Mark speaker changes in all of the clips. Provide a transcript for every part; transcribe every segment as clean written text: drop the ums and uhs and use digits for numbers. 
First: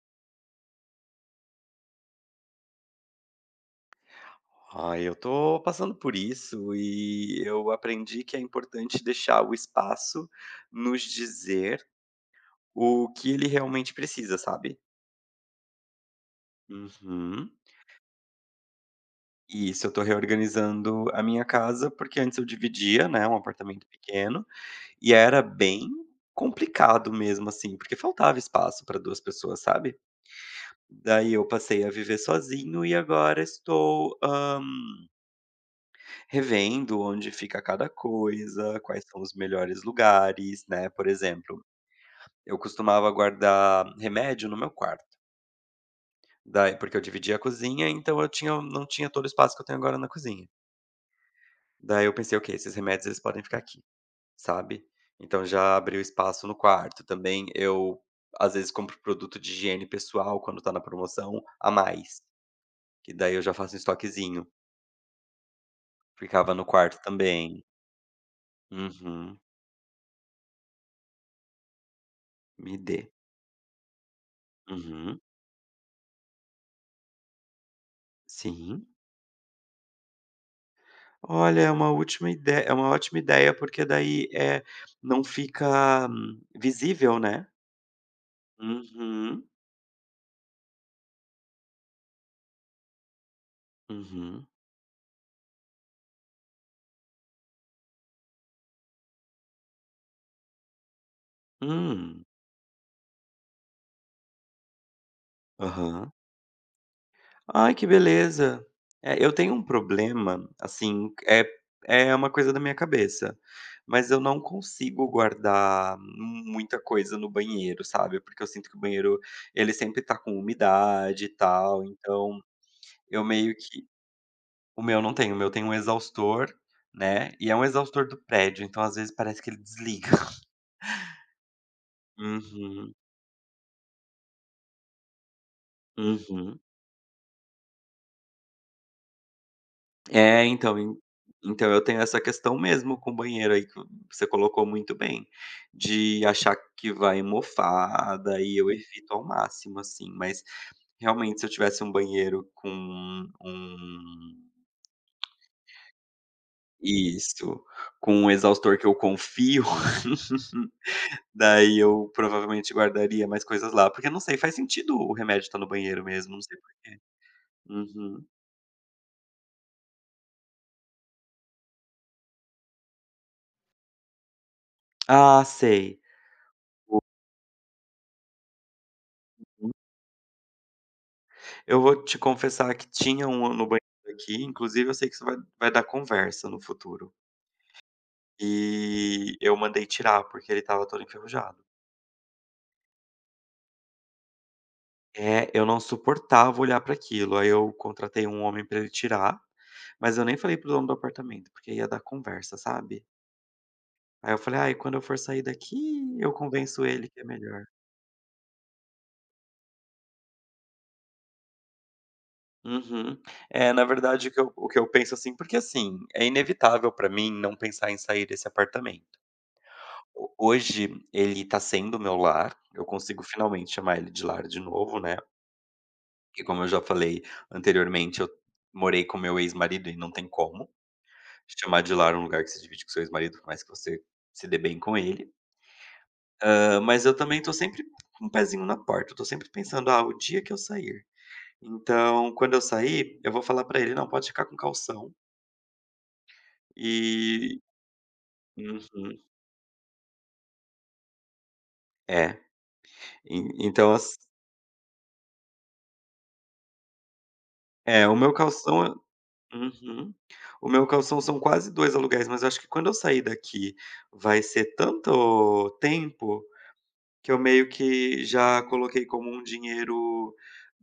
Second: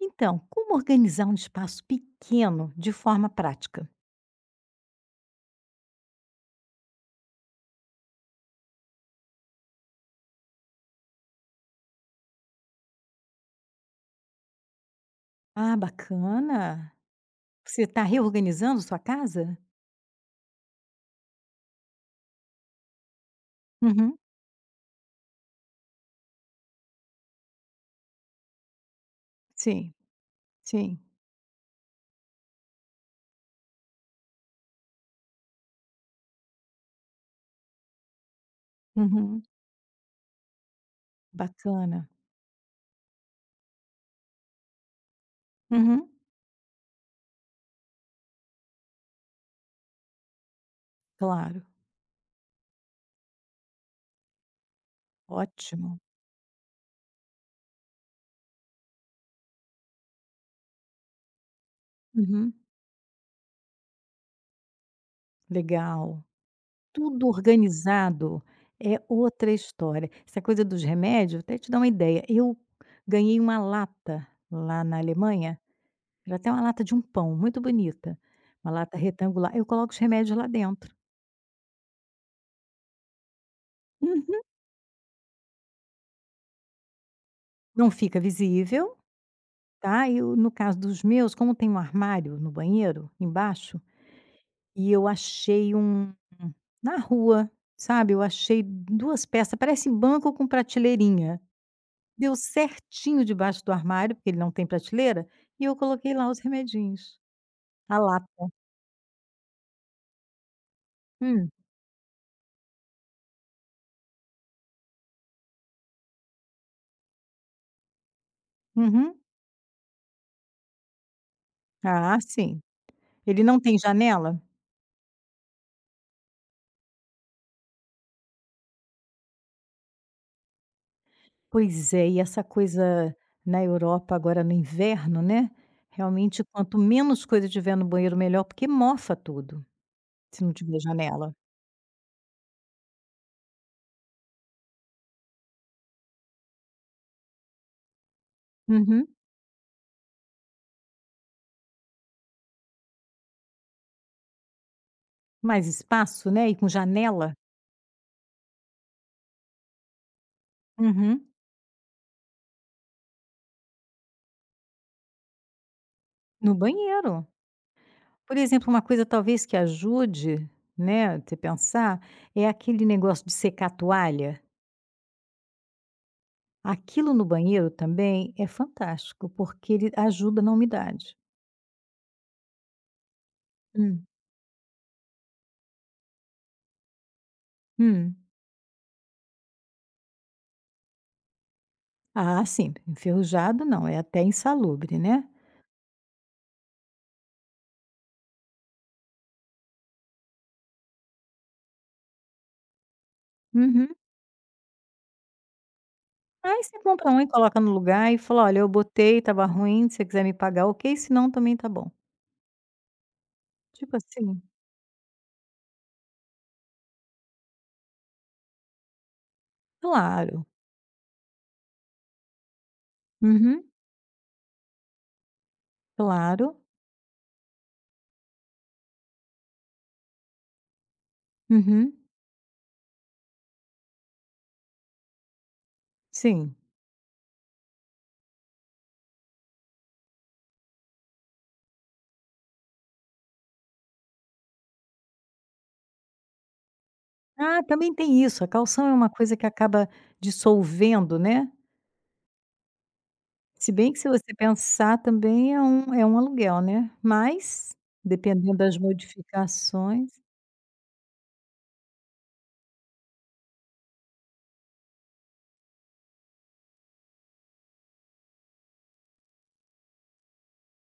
Speaker 1: Então, como organizar um espaço pequeno de forma prática?
Speaker 2: Ah, eu tô passando por isso e eu aprendi que é importante deixar o espaço nos dizer o que ele realmente precisa, sabe?
Speaker 1: Ah, bacana.
Speaker 2: Uhum.
Speaker 1: Você está reorganizando sua casa?
Speaker 2: E isso, eu tô reorganizando a minha casa, porque antes eu dividia, né, um apartamento
Speaker 1: Uhum.
Speaker 2: pequeno, e era bem complicado mesmo, assim, porque faltava espaço para duas pessoas,
Speaker 1: Sim,
Speaker 2: sabe?
Speaker 1: sim.
Speaker 2: Daí eu passei a viver sozinho e agora estou revendo onde fica cada coisa, quais são os
Speaker 1: Uhum.
Speaker 2: melhores lugares, né. Por exemplo,
Speaker 1: Bacana.
Speaker 2: eu costumava guardar remédio no meu quarto,
Speaker 1: Uhum.
Speaker 2: daí porque eu dividia a cozinha, então eu tinha não tinha todo o espaço que eu tenho agora na cozinha.
Speaker 1: Claro.
Speaker 2: Daí eu pensei: "Ok, esses remédios eles podem ficar aqui", sabe. Então já
Speaker 1: Ótimo.
Speaker 2: abriu espaço no quarto. Também eu, às vezes, compro produto de higiene pessoal quando tá na promoção a mais,
Speaker 1: Uhum.
Speaker 2: que daí eu já faço um estoquezinho.
Speaker 1: Legal.
Speaker 2: Ficava no quarto
Speaker 1: Tudo
Speaker 2: também.
Speaker 1: organizado é
Speaker 2: Uhum.
Speaker 1: outra história. Essa coisa dos remédios, até te dar uma ideia. Eu
Speaker 2: Me dê.
Speaker 1: ganhei uma lata lá na
Speaker 2: Uhum.
Speaker 1: Alemanha, era até uma lata de um pão, muito bonita. Uma
Speaker 2: Sim.
Speaker 1: lata retangular. Eu coloco os remédios lá dentro.
Speaker 2: Olha, é uma última ideia é uma ótima ideia, porque daí, não fica visível, né.
Speaker 1: Não fica visível,
Speaker 2: Uhum,
Speaker 1: tá, e o no caso dos meus, como tem um armário no banheiro, embaixo,
Speaker 2: uhum.
Speaker 1: e eu achei um na rua, sabe, eu achei 2 peças, parece banco com prateleirinha.
Speaker 2: Hum,
Speaker 1: Deu certinho debaixo do armário, porque ele não tem prateleira, e eu
Speaker 2: aham.
Speaker 1: coloquei lá os remedinhos.
Speaker 2: Ai, que
Speaker 1: A lata.
Speaker 2: beleza. É, eu tenho um problema, assim, é
Speaker 1: Hum.
Speaker 2: é uma coisa da minha cabeça, mas eu não consigo guardar muita coisa no banheiro, sabe, porque eu sinto que o
Speaker 1: Uhum.
Speaker 2: banheiro, ele sempre tá com umidade e tal,
Speaker 1: Ah,
Speaker 2: então
Speaker 1: sim.
Speaker 2: eu
Speaker 1: Ele
Speaker 2: meio
Speaker 1: não tem
Speaker 2: que.
Speaker 1: janela?
Speaker 2: O meu não tem, o meu tem um exaustor, né, e é um exaustor do prédio, então às vezes parece que ele desliga.
Speaker 1: Pois é, e essa
Speaker 2: Uhum,
Speaker 1: coisa na Europa agora no inverno, né, realmente
Speaker 2: uhum.
Speaker 1: quanto menos coisa tiver no banheiro melhor, porque mofa tudo, se
Speaker 2: É,
Speaker 1: não
Speaker 2: então
Speaker 1: tiver
Speaker 2: en
Speaker 1: janela.
Speaker 2: então eu tenho essa questão mesmo com o banheiro aí que você colocou muito bem, de achar que vai mofar, daí eu
Speaker 1: Uhum.
Speaker 2: evito ao máximo, assim, mas realmente se eu tivesse um banheiro com um
Speaker 1: Mais espaço, né, e com janela.
Speaker 2: Isso, com um exaustor que eu confio.
Speaker 1: Uhum.
Speaker 2: Daí eu provavelmente guardaria mais coisas lá, porque não sei, faz sentido o remédio estar no banheiro mesmo, não
Speaker 1: No
Speaker 2: sei.
Speaker 1: banheiro.
Speaker 2: Uhum.
Speaker 1: Por exemplo, uma coisa talvez que ajude, né, você pensar, é aquele negócio de secar a toalha.
Speaker 2: Ah, sei.
Speaker 1: Aquilo no banheiro também é fantástico,
Speaker 2: Uhum.
Speaker 1: porque ele ajuda na umidade.
Speaker 2: Eu vou te confessar que tinha um no banheiro
Speaker 1: Hum.
Speaker 2: aqui, inclusive eu sei que isso vai dar conversa no futuro.
Speaker 1: Hum.
Speaker 2: E eu mandei tirar, porque ele estava todo enferrujado.
Speaker 1: Ah, sim, enferrujado não, é até insalubre, né.
Speaker 2: É, eu não suportava olhar para aquilo, aí eu contratei um homem para ele tirar, mas eu nem falei pro dono do apartamento, porque ia dar conversa, sabe.
Speaker 1: Uhum.
Speaker 2: Aí eu falei: "Ai, quando eu for sair daqui, eu
Speaker 1: Aí você
Speaker 2: convenço ele
Speaker 1: compra um
Speaker 2: que é
Speaker 1: e coloca
Speaker 2: melhor".
Speaker 1: no lugar e fala: "Olha, eu botei, estava ruim, se você quiser me pagar, ok, se não também tá bom".
Speaker 2: Uhum. É, na
Speaker 1: Tipo
Speaker 2: verdade,
Speaker 1: assim,
Speaker 2: o que eu penso, assim porque, assim, é inevitável pra mim não pensar em sair desse apartamento. Ho
Speaker 1: claro.
Speaker 2: hoje ele tá sendo meu lar, eu consigo
Speaker 1: Uhum.
Speaker 2: finalmente chamar ele de lar de novo, né, porque
Speaker 1: Claro.
Speaker 2: como eu já falei anteriormente, eu morei com meu ex-marido e não tem como chamar
Speaker 1: Uhum.
Speaker 2: de lar um lugar que você divide com seu ex-marido, por mais que você se dê bem com ele.
Speaker 1: Sim.
Speaker 2: Mas eu também tô sempre com um pezinho na porta, eu tô sempre pensando: "Ah, o dia que eu sair". Então, quando eu sair, eu vou falar pra ele: "Não, pode ficar com calção", e
Speaker 1: Ah, também tem isso, a calção é uma
Speaker 2: Uhum.
Speaker 1: coisa que acaba dissolvendo, né.
Speaker 2: É, en
Speaker 1: Se bem
Speaker 2: então
Speaker 1: que se
Speaker 2: ass
Speaker 1: você pensar também é um aluguel, né, mas
Speaker 2: é, o meu
Speaker 1: dependendo das
Speaker 2: calção é
Speaker 1: modificações.
Speaker 2: uhum. O meu calção são quase 2 aluguéis, mas eu acho que quando eu sair daqui vai ser tanto tempo, que eu meio que já coloquei como um dinheiro,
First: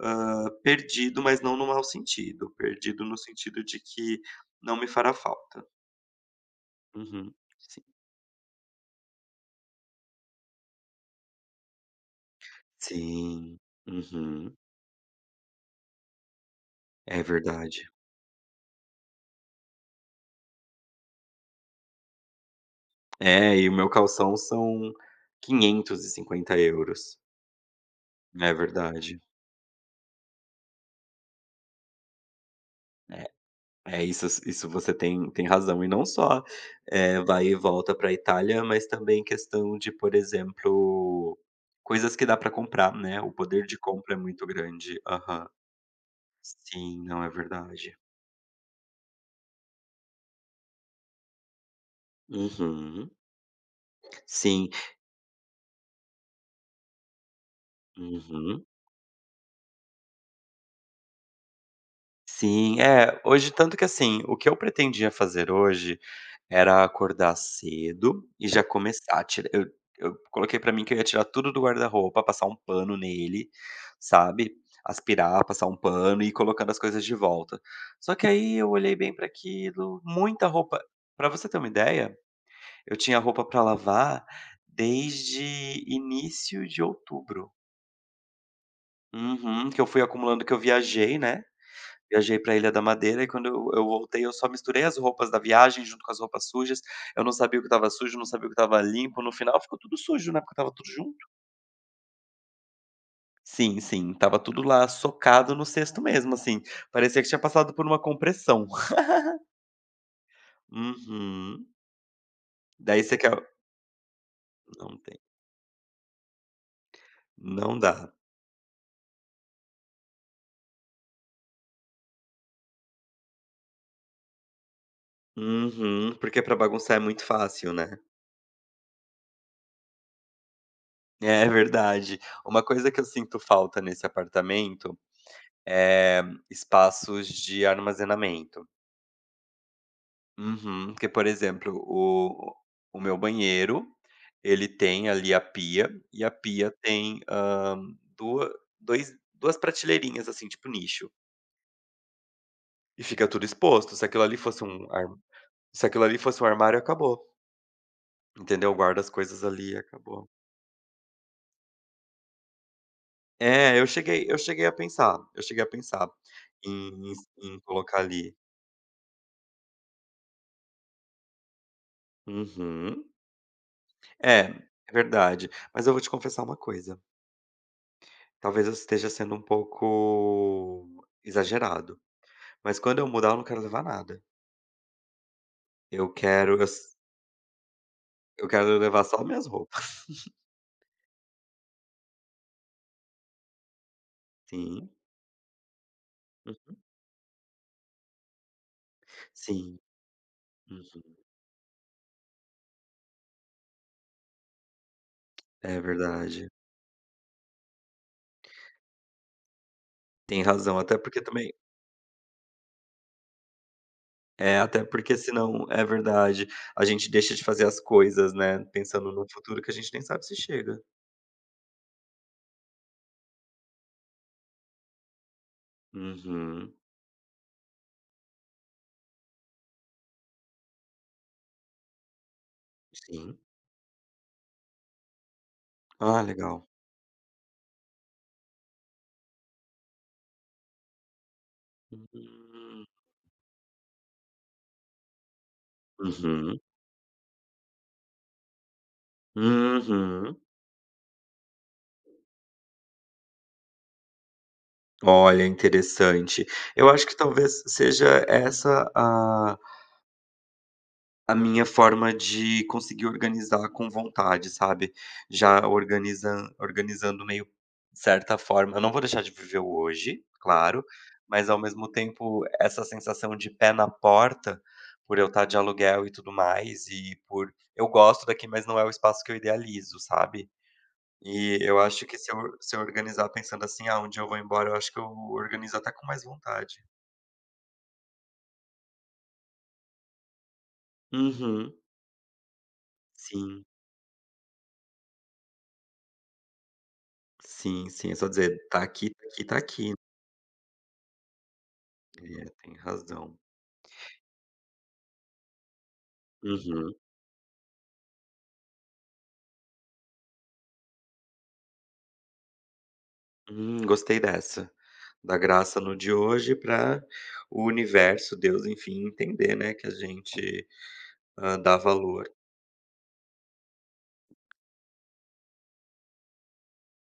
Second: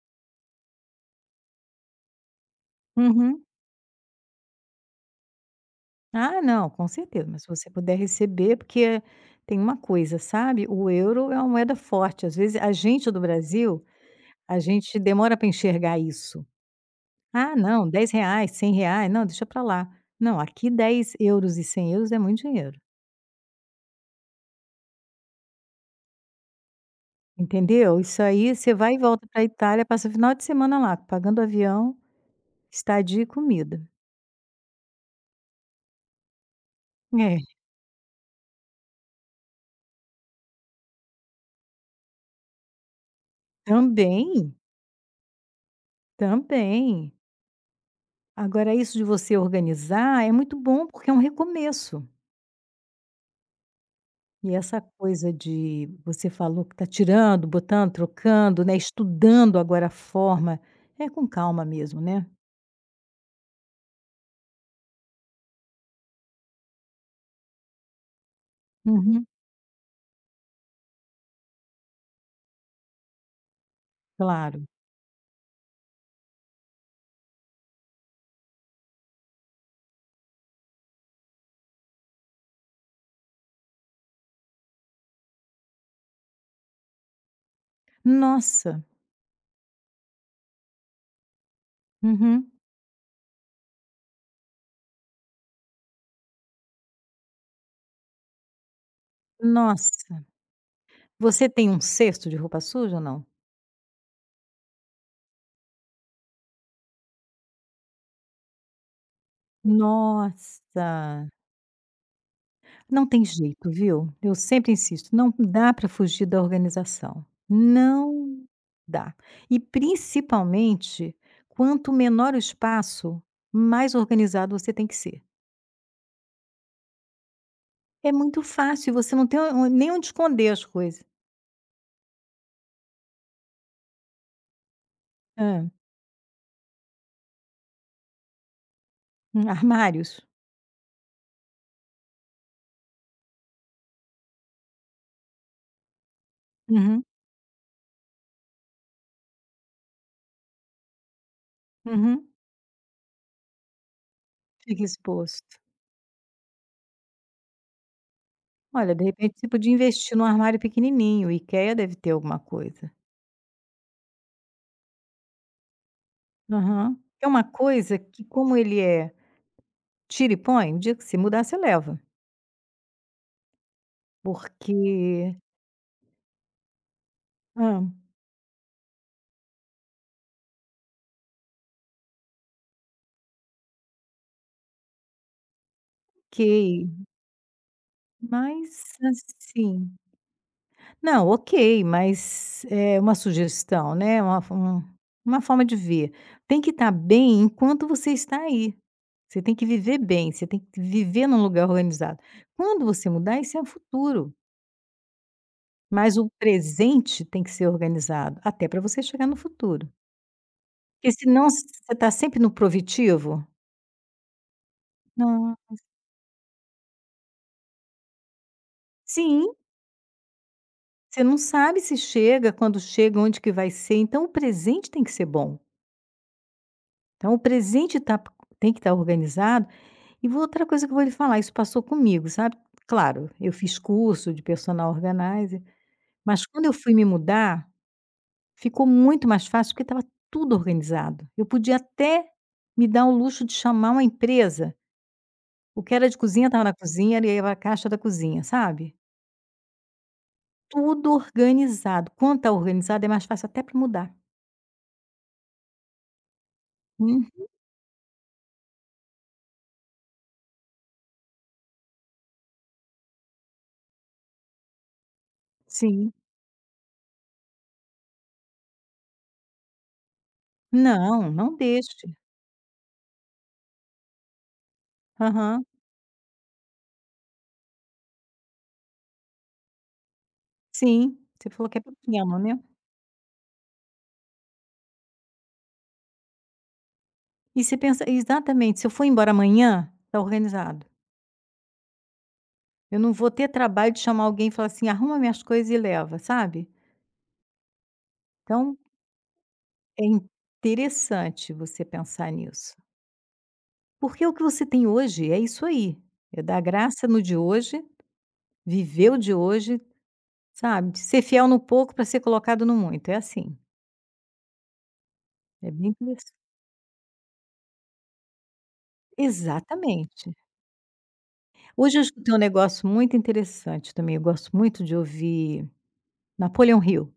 Speaker 2: perdido, mas não no mau sentido, perdido no
Speaker 1: Uhum.
Speaker 2: sentido de que não me fará falta.
Speaker 1: Ah, não, com certeza,
Speaker 2: Uhum.
Speaker 1: mas se você
Speaker 2: Sim.
Speaker 1: puder receber, porque tem uma coisa, sabe, o euro é uma moeda forte, às vezes a gente do
Speaker 2: Sim.
Speaker 1: Brasil,
Speaker 2: Uhum.
Speaker 1: a gente demora para enxergar isso.
Speaker 2: É
Speaker 1: "Ah, não,
Speaker 2: verdade.
Speaker 1: dez reais, cem reais, não, deixa para lá". Não, aqui €10 e €100 é muito dinheiro,
Speaker 2: É, e o meu calção são 550 euros.
Speaker 1: entendeu? Isso
Speaker 2: É
Speaker 1: aí você vai e
Speaker 2: verdade.
Speaker 1: volta para a Itália, passa o final de semana lá, pagando avião, estadia e
Speaker 2: É,
Speaker 1: comida.
Speaker 2: é, isso você tem razão. E não só,
Speaker 1: É,
Speaker 2: vai e volta para a Itália, mas também questão de, por exemplo, coisas que dá para comprar, né, o poder de compra é muito
Speaker 1: também,
Speaker 2: grande. Aham. Sim,
Speaker 1: também.
Speaker 2: não, é verdade.
Speaker 1: Agora isso de você organizar é muito bom, porque é um recomeço.
Speaker 2: Uhum.
Speaker 1: E
Speaker 2: Sim.
Speaker 1: essa coisa de você falou que está tirando, botando, trocando,
Speaker 2: Uhum.
Speaker 1: né, estudando agora a forma, é com calma mesmo, né?
Speaker 2: Sim, é, hoje tanto que assim, o que eu pretendia fazer hoje era acordar cedo e já começar a
Speaker 1: Uhum,
Speaker 2: tirar. Eu coloquei pra mim que eu ia tirar tudo do guarda-roupa, passar um pano nele, sabe,
Speaker 1: claro.
Speaker 2: aspirar, passar um pano e ir colocando as coisas de volta. Só que aí eu olhei bem pra aquilo, muita roupa pra você ter uma ideia, eu tinha roupa pra lavar desde início de outubro.
Speaker 1: Nossa,
Speaker 2: Uhum, que eu fui acumulando, que eu viajei, né. Viajei
Speaker 1: uhum,
Speaker 2: pra Ilha da Madeira e quando eu voltei, eu só misturei as roupas da viagem junto com as roupas sujas. Eu não sabia o que estava sujo, não sabia o que estava limpo. No final ficou tudo
Speaker 1: nossa.
Speaker 2: sujo, né, porque estava tudo junto.
Speaker 1: Você tem um cesto de roupa suja ou não?
Speaker 2: Sim, sim, estava tudo lá socado no cesto mesmo, assim. Parecia que tinha passado por uma compressão.
Speaker 1: Nossa,
Speaker 2: Uhum. Daí
Speaker 1: não
Speaker 2: você
Speaker 1: tem
Speaker 2: quer
Speaker 1: jeito, viu? Eu sempre
Speaker 2: não
Speaker 1: insisto,
Speaker 2: tem.
Speaker 1: não dá para fugir da organização.
Speaker 2: Não dá.
Speaker 1: Não dá. E principalmente, quanto menor o espaço, mais organizado você tem que ser.
Speaker 2: Uhum, porque pra bagunçar é muito fácil, né.
Speaker 1: É muito fácil, você não tem o nem onde esconder as coisas.
Speaker 2: É verdade. Uma coisa que eu sinto falta nesse apartamento,
Speaker 1: Hã,
Speaker 2: é espaços de armazenamento.
Speaker 1: Armários?
Speaker 2: Uhum. Porque, por exemplo, o meu banheiro, ele tem ali a pia, e a pia
Speaker 1: Uhum,
Speaker 2: tem, duas duas prateleirinhas, assim, tipo nicho,
Speaker 1: uhum.
Speaker 2: e fica tudo exposto. Se aquilo ali fosse
Speaker 1: Fica
Speaker 2: um ar
Speaker 1: exposto.
Speaker 2: se aquilo ali fosse um armário, acabou, entendeu?
Speaker 1: Olha,
Speaker 2: Guarda
Speaker 1: de
Speaker 2: as
Speaker 1: repente
Speaker 2: coisas
Speaker 1: você podia
Speaker 2: ali
Speaker 1: investir num
Speaker 2: acabou.
Speaker 1: armário pequenininho, o IKEA deve ter alguma coisa.
Speaker 2: É, eu cheguei a pensar
Speaker 1: Aham.
Speaker 2: em em
Speaker 1: É uma
Speaker 2: em
Speaker 1: coisa
Speaker 2: colocar
Speaker 1: que
Speaker 2: ali.
Speaker 1: como ele é tira e põe, o dia que se mudar você leva,
Speaker 2: Uhum. É,
Speaker 1: porque
Speaker 2: é verdade. Mas eu vou te confessar uma coisa.
Speaker 1: hã,
Speaker 2: Talvez eu esteja sendo um pouco exagerado, mas quando eu mudar eu não quero levar nada. Eu quero eu
Speaker 1: ok,
Speaker 2: s eu quero
Speaker 1: mas
Speaker 2: levar só minhas
Speaker 1: assim.
Speaker 2: roupas.
Speaker 1: Não, ok, mas é uma sugestão, né, uma um
Speaker 2: Sim,
Speaker 1: uma forma de ver. Tem que
Speaker 2: uhum,
Speaker 1: estar bem enquanto você está aí. Você tem que
Speaker 2: sim,
Speaker 1: viver bem, você tem que
Speaker 2: uhum.
Speaker 1: viver num lugar organizado. Quando você mudar, isso é o futuro,
Speaker 2: É
Speaker 1: mas o
Speaker 2: verdade.
Speaker 1: presente tem que ser organizado, até para você chegar no futuro.
Speaker 2: Tem razão, até
Speaker 1: Porque
Speaker 2: porque
Speaker 1: senão
Speaker 2: também
Speaker 1: você está sempre no provitivo.
Speaker 2: é, até porque
Speaker 1: Não.
Speaker 2: senão é verdade, a gente deixa de fazer as coisas, né, pensando num
Speaker 1: Sim,
Speaker 2: futuro que a gente nem sabe se chega.
Speaker 1: você não sabe se chega, quando chega, onde que vai ser, então o presente tem que ser bom.
Speaker 2: Uhum,
Speaker 1: Então o presente tem que estar organizado. E vou outra coisa que eu vou lhe falar, isso passou comigo, sabe. Claro,
Speaker 2: sim.
Speaker 1: eu fiz curso de personal organizer,
Speaker 2: Ah,
Speaker 1: mas
Speaker 2: legal.
Speaker 1: quando eu fui me mudar, ficou muito mais fácil, porque estava tudo organizado. Eu podia até
Speaker 2: Hum.
Speaker 1: me dar o luxo de chamar uma empresa, o que era de cozinha
Speaker 2: Uhum,
Speaker 1: estava na cozinha, era a caixa da cozinha, sabe.
Speaker 2: uhum.
Speaker 1: Tudo organizado, quanto está organizado é mais fácil até para mudar.
Speaker 2: Olha, interessante. Eu acho que
Speaker 1: Hum,
Speaker 2: talvez seja essa a minha forma de conseguir organizar com vontade, sabe. Já
Speaker 1: sim.
Speaker 2: organizando meio certa forma eu não vou deixar de viver o hoje, claro,
Speaker 1: Não,
Speaker 2: mas
Speaker 1: não
Speaker 2: ao mesmo
Speaker 1: deixe.
Speaker 2: tempo essa sensação de pé na porta, por eu estar de
Speaker 1: Aham.
Speaker 2: aluguel e tudo mais, e por eu gosto daqui, mas não é o espaço que eu idealizo, sabe.
Speaker 1: Sim, você
Speaker 2: E
Speaker 1: falou que
Speaker 2: eu
Speaker 1: é
Speaker 2: acho que se eu
Speaker 1: pequeno, né.
Speaker 2: se eu organizar pensando assim: "Ah, um dia eu vou embora", eu acho que eu organizo até com mais vontade.
Speaker 1: E você pensa exatamente, se eu for embora amanhã, tá organizado.
Speaker 2: Uhum.
Speaker 1: Eu não vou ter
Speaker 2: Sim,
Speaker 1: trabalho de chamar alguém e falar assim: "Arruma minhas coisas e leva", sabe.
Speaker 2: sim, sim. É só dizer:
Speaker 1: Então
Speaker 2: "Tá aqui, tá aqui, tá aqui".
Speaker 1: é interessante você pensar
Speaker 2: É,
Speaker 1: nisso.
Speaker 2: tem razão.
Speaker 1: Porque o que você tem hoje é isso aí, é dar
Speaker 2: Uhum.
Speaker 1: graça no de hoje, viver o de hoje, sabe, ser fiel no pouco para ser colocado no muito, é assim,
Speaker 2: Gostei dessa. Da
Speaker 1: é
Speaker 2: graça
Speaker 1: bem
Speaker 2: no
Speaker 1: por.
Speaker 2: de hoje para o universo, Deus, enfim, entender, né, que a
Speaker 1: Exatamente.
Speaker 2: gente, dá
Speaker 1: Hoje eu
Speaker 2: valor.
Speaker 1: escutei um negócio muito interessante também, eu gosto muito de ouvir Napoleão Hill.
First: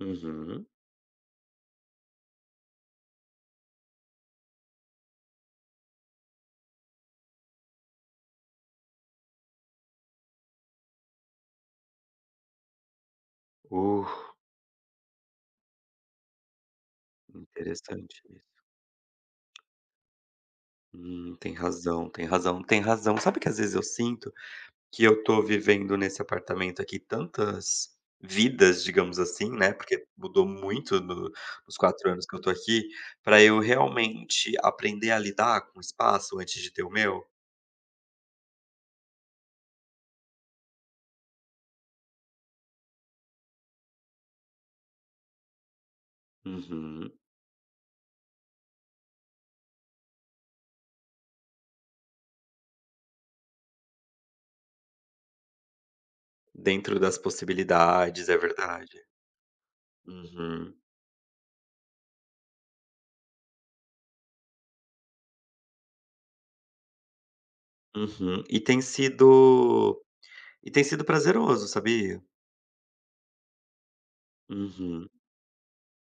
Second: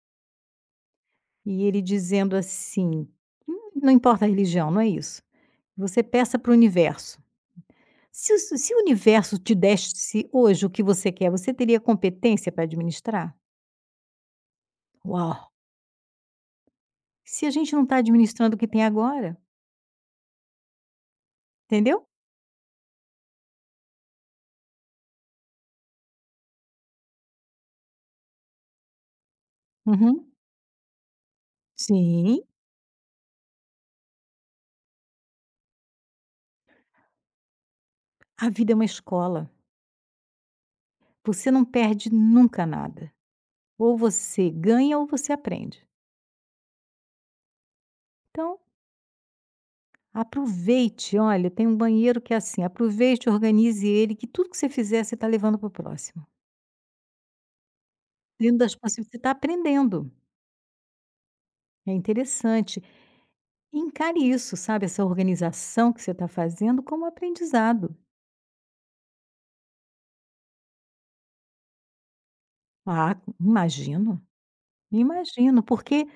Speaker 2: Uhum.
Speaker 1: E ele dizendo assim: não importa a religião, não é isso. Você peça para o universo. Se o universo te desse hoje o que você quer, você teria competência para administrar?
Speaker 2: Uh,
Speaker 1: Uau! Se a gente não está
Speaker 2: interessante isso.
Speaker 1: administrando o que tem agora,
Speaker 2: Tem
Speaker 1: entendeu?
Speaker 2: razão, tem razão, tem razão. Sabe que às vezes eu sinto que eu tô vivendo nesse apartamento aqui tantas vidas, digamos assim, né, porque
Speaker 1: Uhum.
Speaker 2: mudou muito no nos 4 anos que
Speaker 1: Sim,
Speaker 2: eu tô aqui, pra eu realmente aprender a lidar com o espaço antes de ter o meu.
Speaker 1: a vida é uma escola. Você não perde nunca nada. Ou você ganha ou você aprende.
Speaker 2: Uhum.
Speaker 1: Então, aproveite. Olha, tem um banheiro que é assim: aproveite, organize ele, que tudo que você fizer, você está levando para o próximo.
Speaker 2: Dentro das possibilidades, é
Speaker 1: Dentro das
Speaker 2: verdade.
Speaker 1: possibilidades, você está aprendendo,
Speaker 2: Uhum,
Speaker 1: é interessante. Encare isso, sabe, essa organização que você está fazendo como aprendizado.
Speaker 2: uhum. E tem sido prazeroso, sabia?
Speaker 1: Ah, imagino,
Speaker 2: Uhum.
Speaker 1: imagino, porque,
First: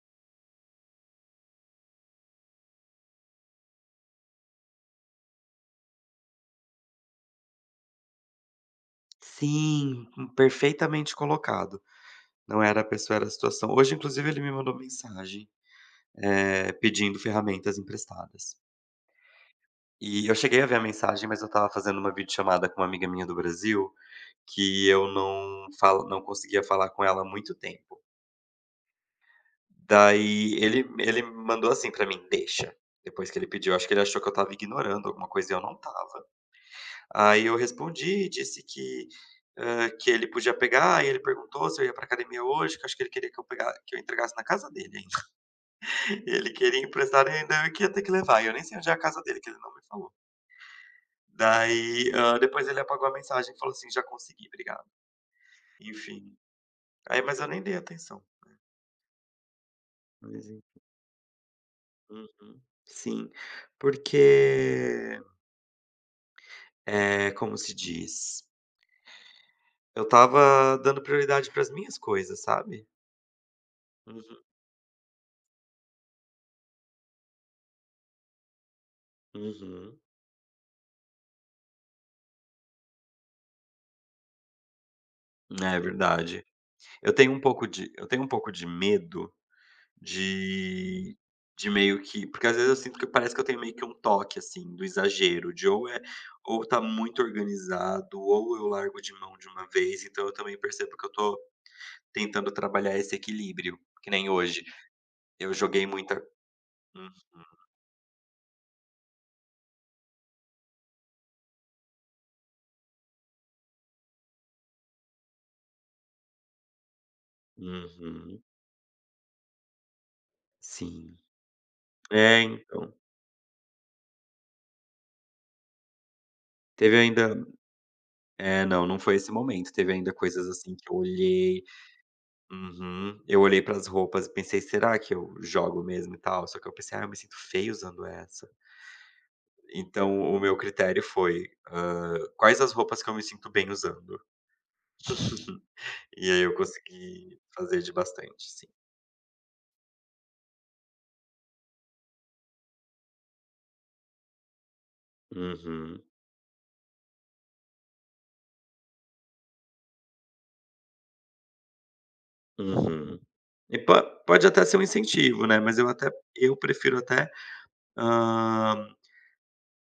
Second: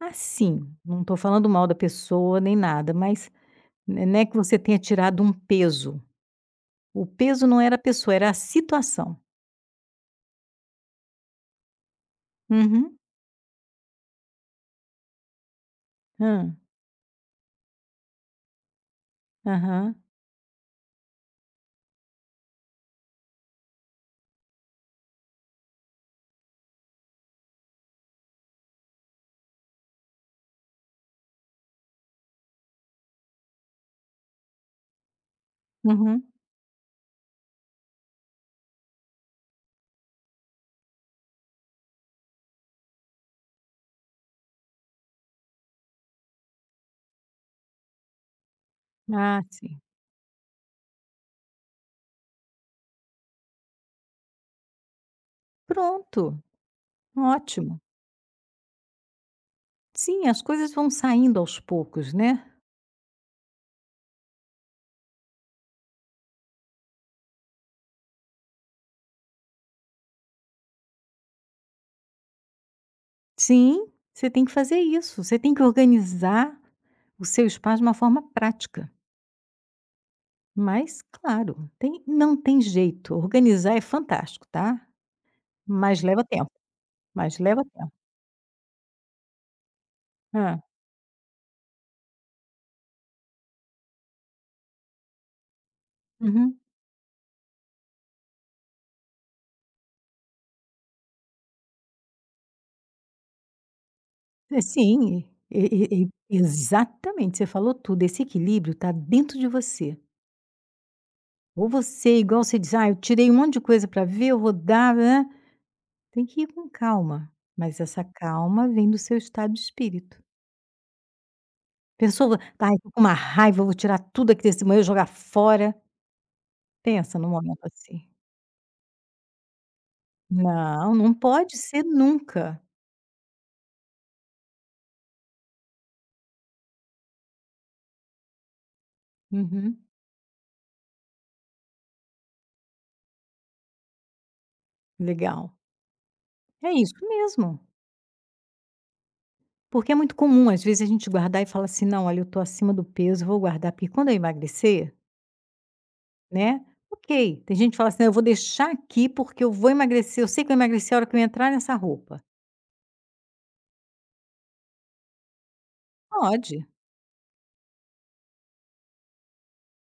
Speaker 1: assim, não estou falando mal da pessoa nem nada, mas n não é que você tenha tirado um peso, o peso não era a pessoa, era a situação.
Speaker 2: Sim, perfeitamente colocado. Não era a
Speaker 1: Uhum.
Speaker 2: pessoa, era a situação. Hoje, inclusive, ele me mandou mensagem.
Speaker 1: Hã.
Speaker 2: Pedindo ferramentas emprestadas.
Speaker 1: Aham.
Speaker 2: E eu cheguei a ver a mensagem, mas eu estava fazendo uma videochamada com uma amiga minha do Brasil, que eu não conseguia falar com ela há muito tempo. Daí ele mandou assim pra mim: "Deixa", depois que ele pediu. Acho que ele achou que eu estava ignorando alguma coisa e eu não
Speaker 1: Uhum.
Speaker 2: estava. Aí eu respondi, disse que, que ele podia pegar, e ele perguntou se eu ia pra academia hoje, que eu acho que ele queria que eu pega que eu entregasse na casa dele ainda. Ele queria emprestar e ainda eu que ia ter que levar, e eu nem sei onde é a casa dele,
Speaker 1: Ah,
Speaker 2: que ele não
Speaker 1: sim.
Speaker 2: me falou. Daí, depois ele apagou a mensagem e falou assim: "Já consegui, obrigado".
Speaker 1: Pronto,
Speaker 2: Enfim, aí mas eu nem dei
Speaker 1: ótimo.
Speaker 2: atenção.
Speaker 1: Sim, as
Speaker 2: Pois en
Speaker 1: coisas vão saindo aos poucos, né.
Speaker 2: Uhum. Sim, porque, é como se diz? Eu estava dando prioridade para as minhas coisas, sabe?
Speaker 1: Sim,
Speaker 2: Uhum,
Speaker 1: você tem que fazer isso. Você tem que organizar o seu espaço de uma forma prática.
Speaker 2: uhum.
Speaker 1: Mas, claro, tem não tem jeito. Organizar é fantástico, tá,
Speaker 2: É
Speaker 1: mas leva
Speaker 2: verdade.
Speaker 1: tempo, mas leva tempo.
Speaker 2: Eu tenho um pouco de medo.
Speaker 1: Hã.
Speaker 2: De de meio que Porque às vezes eu sinto que parece que eu tenho meio que um toque, assim, do exagero, de ou é
Speaker 1: Uhum.
Speaker 2: ou tá muito organizado, ou eu largo de mão de uma vez, então eu também percebo que eu tô tentando trabalhar esse equilíbrio, que nem
Speaker 1: É,
Speaker 2: hoje.
Speaker 1: sim,
Speaker 2: Eu joguei
Speaker 1: e e
Speaker 2: muita.
Speaker 1: e
Speaker 2: Uhum,
Speaker 1: exatamente, você falou tudo. Esse equilíbrio está dentro de você. Ou você, igual você diz: "Ah, eu tirei um monte de coisa para ver, eu vou dar", né? Tem que ir com calma, mas essa
Speaker 2: uhum,
Speaker 1: calma vem do seu estado de espírito.
Speaker 2: sim.
Speaker 1: Pensou: "Vou
Speaker 2: É,
Speaker 1: ai, tô
Speaker 2: então.
Speaker 1: com uma raiva, eu vou tirar tudo aqui desse banheiro, jogar fora".
Speaker 2: Teve
Speaker 1: Pensa num
Speaker 2: ainda
Speaker 1: momento assim.
Speaker 2: não, não foi esse momento, teve ainda coisas assim que
Speaker 1: Não,
Speaker 2: eu
Speaker 1: não pode
Speaker 2: olhei.
Speaker 1: ser nunca.
Speaker 2: Uhum. Eu olhei para as roupas e pensei: "Será que eu jogo mesmo e tal?" Só que eu pensei: "Ah, eu me sinto feio usando essa."
Speaker 1: Uhum,
Speaker 2: Então o meu critério foi, quais as roupas que eu me sinto bem usando.
Speaker 1: legal.
Speaker 2: E aí eu
Speaker 1: É isso
Speaker 2: consegui
Speaker 1: mesmo.
Speaker 2: fazer de bastante, sim.
Speaker 1: Porque é muito comum, às vezes, a gente guardar e falar assim: "Não, olha, eu tô acima do peso, vou guardar, porque quando eu emagrecer",
Speaker 2: Uhum,
Speaker 1: né, ok. Tem gente que fala assim: "Não, eu vou deixar aqui, porque eu vou emagrecer, eu sei que eu emagreci a hora que eu entrar nessa roupa".
Speaker 2: uhum. E po pode até ser um incentivo, né, mas eu até eu
Speaker 1: Pode.
Speaker 2: prefiro até, hã,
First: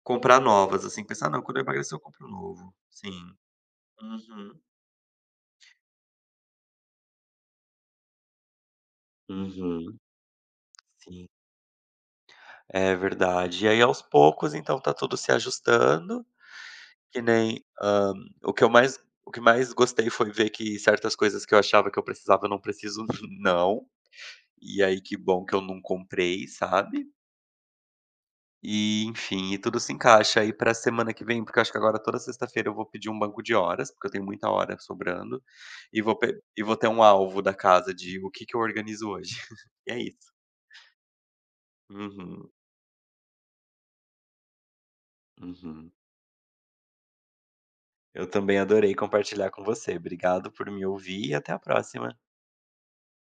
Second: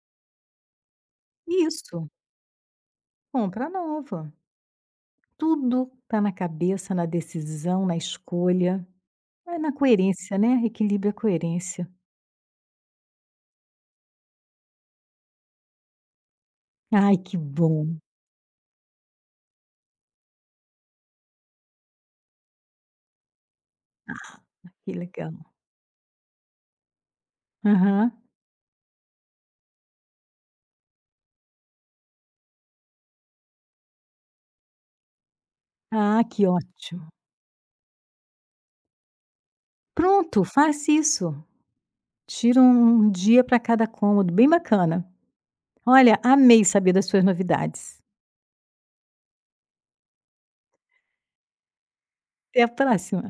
Speaker 2: comprar novas, assim, pensar: "Não, quando eu emagrecer eu
Speaker 1: Isso.
Speaker 2: compro novo". Sim.
Speaker 1: Compra nova.
Speaker 2: Uhum.
Speaker 1: Tudo tá na cabeça, na decisão, na escolha. É na
Speaker 2: Uhum.
Speaker 1: coerência, né, equilíbrio é
Speaker 2: Sim,
Speaker 1: coerência.
Speaker 2: é verdade. E aí aos poucos, então, tá tudo se ajustando.
Speaker 1: Ai,
Speaker 2: Que
Speaker 1: que
Speaker 2: nem,
Speaker 1: bom,
Speaker 2: o que eu mais o que mais gostei foi ver que certas coisas que eu achava que eu precisava, eu não preciso não, e
Speaker 1: que
Speaker 2: aí que
Speaker 1: legal.
Speaker 2: bom que eu não comprei, sabe.
Speaker 1: Aham.
Speaker 2: E enfim, e tudo se encaixa aí pra semana que vem, porque eu acho que agora toda sexta-feira eu vou pedir um banco de horas, porque eu tenho muita hora sobrando, e vou
Speaker 1: Ah,
Speaker 2: pe
Speaker 1: que
Speaker 2: e vou ter um
Speaker 1: ótimo.
Speaker 2: alvo da casa de o que que eu organizo hoje. E é isso.
Speaker 1: Pronto, faz isso.
Speaker 2: Uhum,
Speaker 1: Tira um dia para cada cômodo, bem bacana.
Speaker 2: uhum.
Speaker 1: Olha, amei saber das suas novidades.
Speaker 2: Eu também adorei compartilhar com você. Obrigado por me ouvir e até a próxima.
Speaker 1: Até a próxima.